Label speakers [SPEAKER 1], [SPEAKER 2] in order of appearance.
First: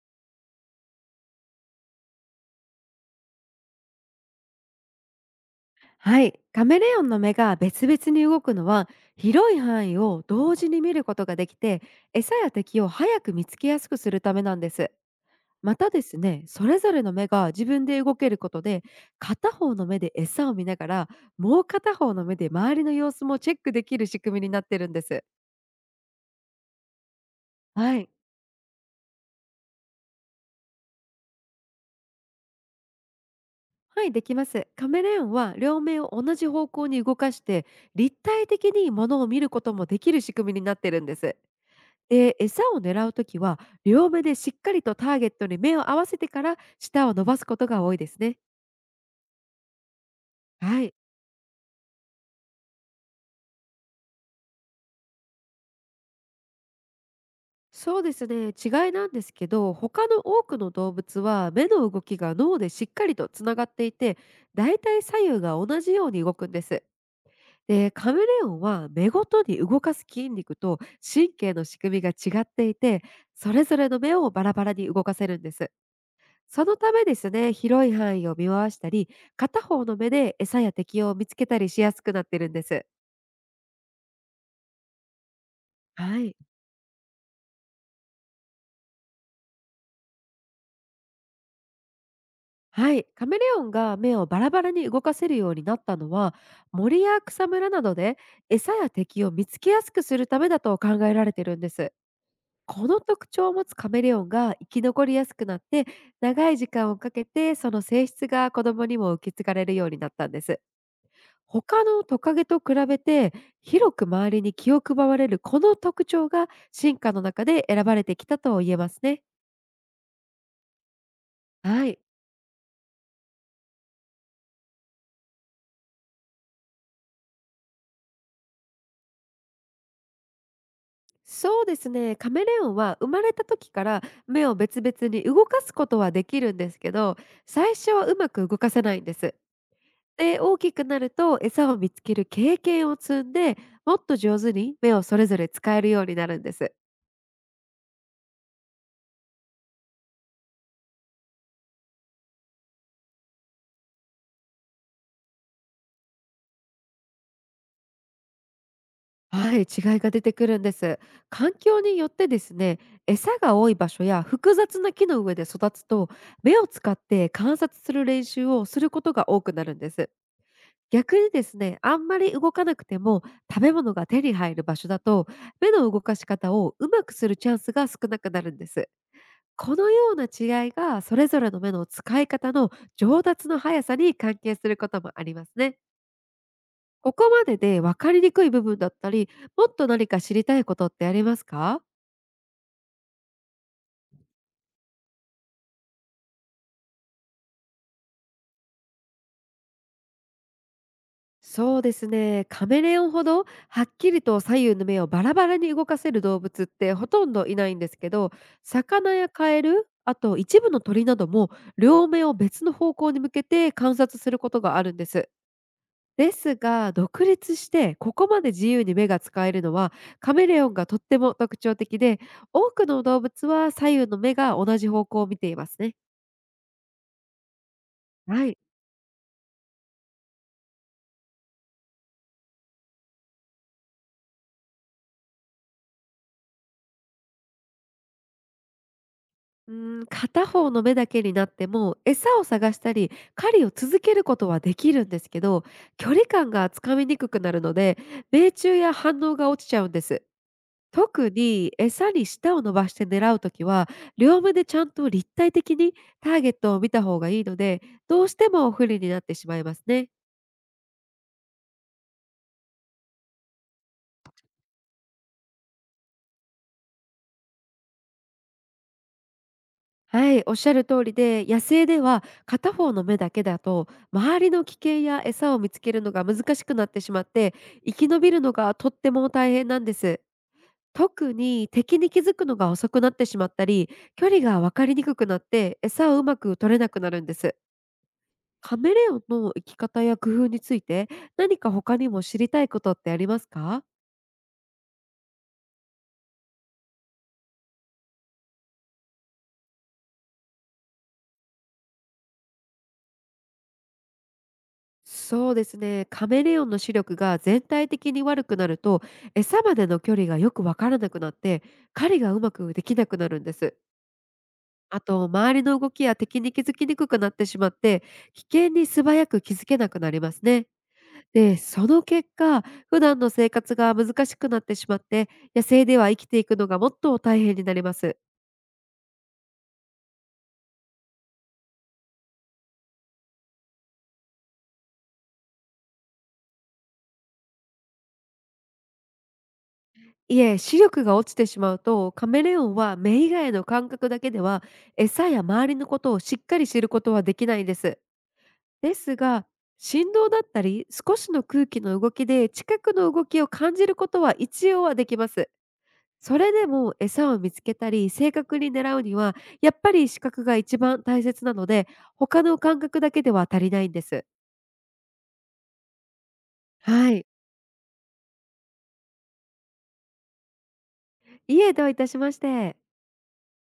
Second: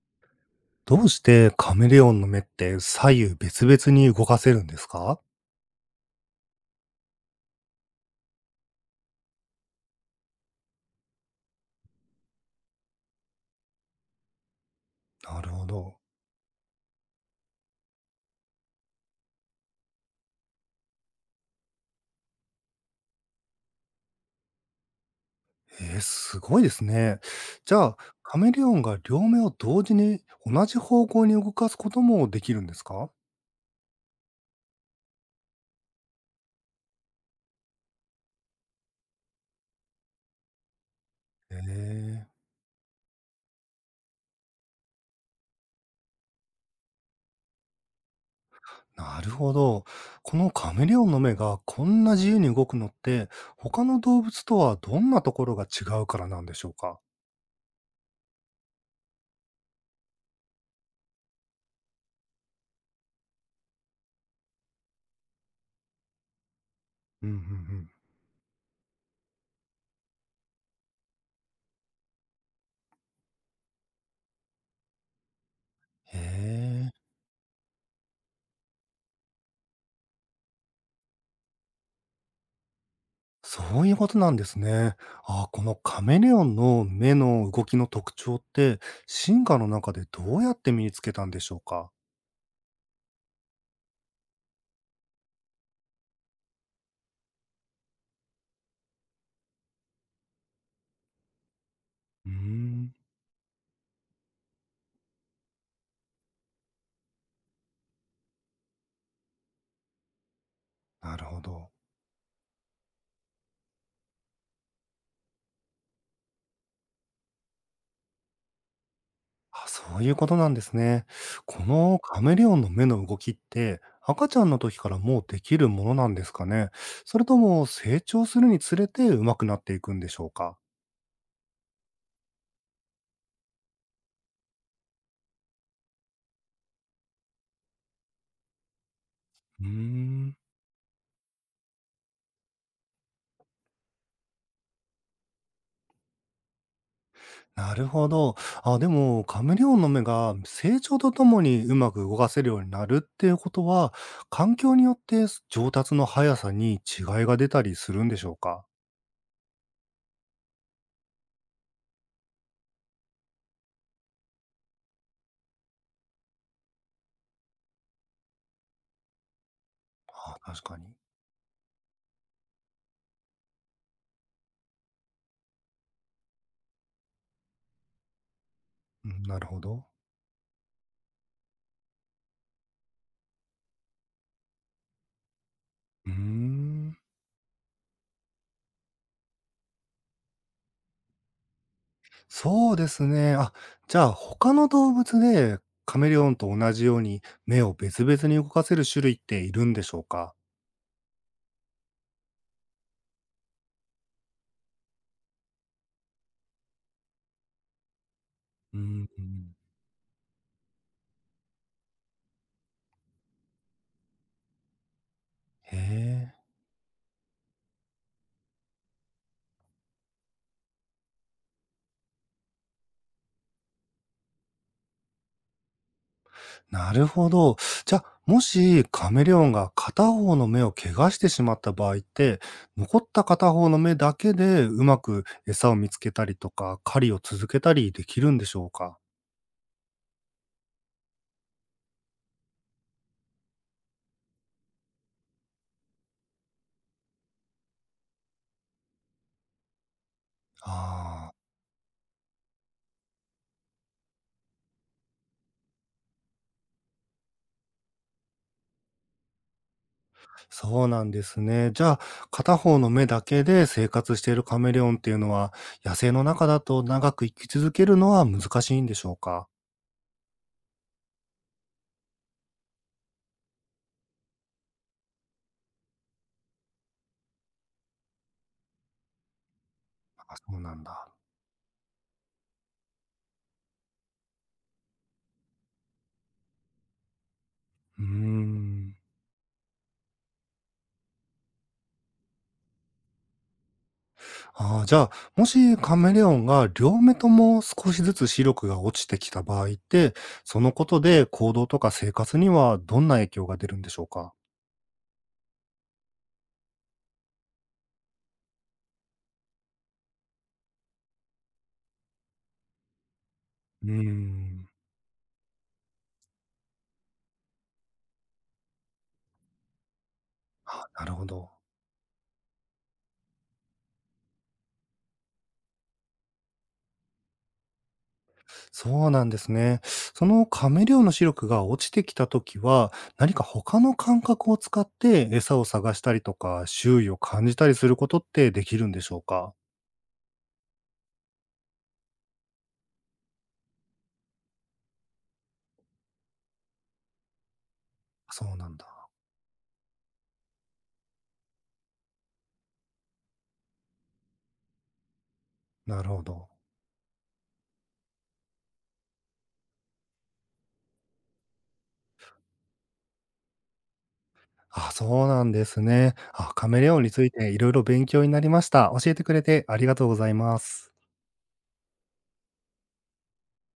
[SPEAKER 1] どうしてカメレオンの目って左右別々に動かせるんですか。
[SPEAKER 2] はい、カメレオンの目が別々に動くのは、広い範囲を同時に見ることができて、餌や敵を早く見つけやすくするためなんです。
[SPEAKER 1] なるほ
[SPEAKER 2] また
[SPEAKER 1] ど。
[SPEAKER 2] ですね、それぞれの目が自分で動けることで、片方の目で餌を見ながら、もう片方の目で周りの様子もチェックできる仕組みになってるんです。
[SPEAKER 1] すごいですね。じゃ
[SPEAKER 2] は
[SPEAKER 1] あ、
[SPEAKER 2] い。
[SPEAKER 1] カメレオンが両目を同時に同じ方向に動かすこともできるんですか。
[SPEAKER 2] はい、できます。カメレオンは両目を同じ方向に動かして、立体的に物を見ることもできる仕組みになってるんです。
[SPEAKER 1] えー、
[SPEAKER 2] で、餌を狙うときは、両目でしっかりとターゲットに目を合わせてから舌を伸ばすことが多いですね。
[SPEAKER 1] なるほど。このカ
[SPEAKER 2] は
[SPEAKER 1] メ
[SPEAKER 2] い。
[SPEAKER 1] レオンの目がこんな自由に動くのって、他の動物とはどんなところが違うからなんでしょうか。
[SPEAKER 2] そうですね。違いなんですけど、他の多くの動物は目の動きが脳でしっかりとつながっていて、だいたい左右が同じように動くんです。
[SPEAKER 1] うんうんうん。
[SPEAKER 2] で、カメレオンは目ごとに動かす筋肉と神経の仕組みが違っていて、それぞれの目をバラバラに動かせるんです。
[SPEAKER 1] へ
[SPEAKER 2] その
[SPEAKER 1] えー。
[SPEAKER 2] ためですね、広い範囲を見回したり、片方の目で餌や敵を見つけたりしやすくなってるんです。
[SPEAKER 1] そういうことなんですね。あ、このカメ
[SPEAKER 2] は
[SPEAKER 1] レ
[SPEAKER 2] い。
[SPEAKER 1] オンの目の動きの特徴って、進化の中でどうやって身につけたんでしょうか？
[SPEAKER 2] はい、カメレオンが目をバラバラに動かせるようになったのは、森や草むらなどで餌や敵を見つけやすくするためだと考えられてるんです。
[SPEAKER 1] うー
[SPEAKER 2] こ
[SPEAKER 1] ん。
[SPEAKER 2] の特徴を持つカメレオンが生き残りやすくなって、長い時間をかけてその性質が子供にも受け継がれるようになったんです。
[SPEAKER 1] なるほど。
[SPEAKER 2] 他のトカゲと比べて広く周りに気を配られるこの特徴が、進化の中で選ばれてきたと言えますね。
[SPEAKER 1] あ、そういうことなんですね。こ
[SPEAKER 2] は
[SPEAKER 1] の
[SPEAKER 2] い。
[SPEAKER 1] カメレオンの目の動きって、赤ちゃんの時からもうできるものなんですかね？それとも成長するにつれて上手くなっていくんでしょうか？
[SPEAKER 2] そうですね。カメレオンは生まれた時から目を別々に動かすことはできるんですけど、最初はうまく動かせないんです。
[SPEAKER 1] うーん。
[SPEAKER 2] で、大きくなると餌を見つける経験を積んで、もっと上手に目をそれぞれ使えるようになるんです。
[SPEAKER 1] なるほど。あ、でも、カメレオンの目が成長とともにうまく動かせるようになるっていうことは、環境によって上達の速さに違いが出たりするんでしょうか？
[SPEAKER 2] はい、違いが出てくるんです。環境によってですね、餌が多い場所や複雑な木の上で育つと、目を使って観察する練習をすることが多くなるんです。
[SPEAKER 1] あ、確かに。
[SPEAKER 2] 逆にですね、あんまり動かなくても食べ物が手に入る場所だと、目の動かし方をうまくするチャンスが少なくなるんです。
[SPEAKER 1] うん、なるほ
[SPEAKER 2] こ
[SPEAKER 1] ど。
[SPEAKER 2] のような違いが、それぞれの目の使い方の上達の速さに関係することもありますね。
[SPEAKER 1] うーん。
[SPEAKER 2] ここまでで分かりにくい部分だったり、もっと何か知りたいことってありますか？
[SPEAKER 1] そうですね。あ、じゃあ他の動物でカメレオンと同じように目を別々に動かせる種類っているんでしょうか？
[SPEAKER 2] そうですね。カメレオンほどはっきりと左右の目をバラバラに動かせる動物ってほとんどいないんですけど、
[SPEAKER 1] うー
[SPEAKER 2] 魚やカ
[SPEAKER 1] ん。
[SPEAKER 2] エル、あと一部の鳥なども両目を別の方向に向けて観察することがあるんです。
[SPEAKER 1] へ
[SPEAKER 2] で
[SPEAKER 1] え。
[SPEAKER 2] すが、独立してここまで自由に目が使えるのはカメレオンがとっても特徴的で、多くの動物は左右の目が同じ方向を見ていますね。
[SPEAKER 1] なるほど。じゃ、あ、も
[SPEAKER 2] はい。
[SPEAKER 1] しカメレオンが片方の目を怪我してしまった場合って、残った片方の目だけでうまく餌を見つけたりとか、狩りを続けたりできるんでしょうか？
[SPEAKER 2] うーん、片方の目だけになっても、餌を探したり、狩りを続けることはできるんですけど、距離感がつかみにくくなるので、命中や反応が落ちちゃうんです。特
[SPEAKER 1] ああ、
[SPEAKER 2] に餌に舌を伸ばして狙うときは、両目でちゃんと立体的にターゲットを見た方がいいので、どうしても不利になってしまいますね。
[SPEAKER 1] そうなんですね。じゃあ、片方の目だけで生活しているカメレオンっていうのは、野生の中だと長く生き続けるのは難しいんでしょうか？
[SPEAKER 2] はい、おっしゃる通りで、野生では片方の目だけだと、周りの危険や餌を見つけるのが難しくなってしまって、生き延びるのがとっても大変なんです。
[SPEAKER 1] あ、そうなんだ。
[SPEAKER 2] 特に敵に気づくのが遅くなってしまったり、距離が分かりにくくなって、餌をうまく取れなくなるんです。
[SPEAKER 1] うー
[SPEAKER 2] カメ
[SPEAKER 1] ん。
[SPEAKER 2] レオンの生き方や工夫について、何か他にも知りたいことってありますか？
[SPEAKER 1] ああ、じゃあ、もしカメレオンが両目とも少しずつ視力が落ちてきた場合って、そのことで行動とか生活にはどんな影響が出るんでしょうか？
[SPEAKER 2] そうですね。カメレオンの視力が全体的に悪くなると、餌までの距離がよくわからなくなって、狩りがうまくできなくなるんです。
[SPEAKER 1] うーん。
[SPEAKER 2] あと、周りの動きや敵に気づきにくくなってしまって、危険に素早く気づけなくなりますね。
[SPEAKER 1] あ、なるほど。
[SPEAKER 2] で、その結果、普段の生活が難しくなってしまって、野生では生きていくのがもっと大変になります。
[SPEAKER 1] そうなんですね。そのカメレオンの視力が落ちてきたときは、何か他の感覚を使って餌を探したりとか、周囲を感じたりすることってできるんでしょうか？
[SPEAKER 2] いえ、視力が落ちてしまうと、カメレオンは目以外の感覚だけでは、餌や周りのことをしっかり知ることはできないんです。
[SPEAKER 1] そうなん
[SPEAKER 2] で
[SPEAKER 1] だ。
[SPEAKER 2] すが、振動だったり、少しの空気の動きで近くの動きを感じることは一応はできます。
[SPEAKER 1] なるほ
[SPEAKER 2] そ
[SPEAKER 1] ど。
[SPEAKER 2] れでも餌を見つけたり、正確に狙うには、やっぱり視覚が一番大切なので、他の感覚だけでは足りないんです。
[SPEAKER 1] あ、そうなんですね。あ、カメレオンに
[SPEAKER 2] は
[SPEAKER 1] つ
[SPEAKER 2] い。
[SPEAKER 1] いていろいろ勉強になりました。教えてくれてありがとうございます。
[SPEAKER 2] いいえ、どういたしまして。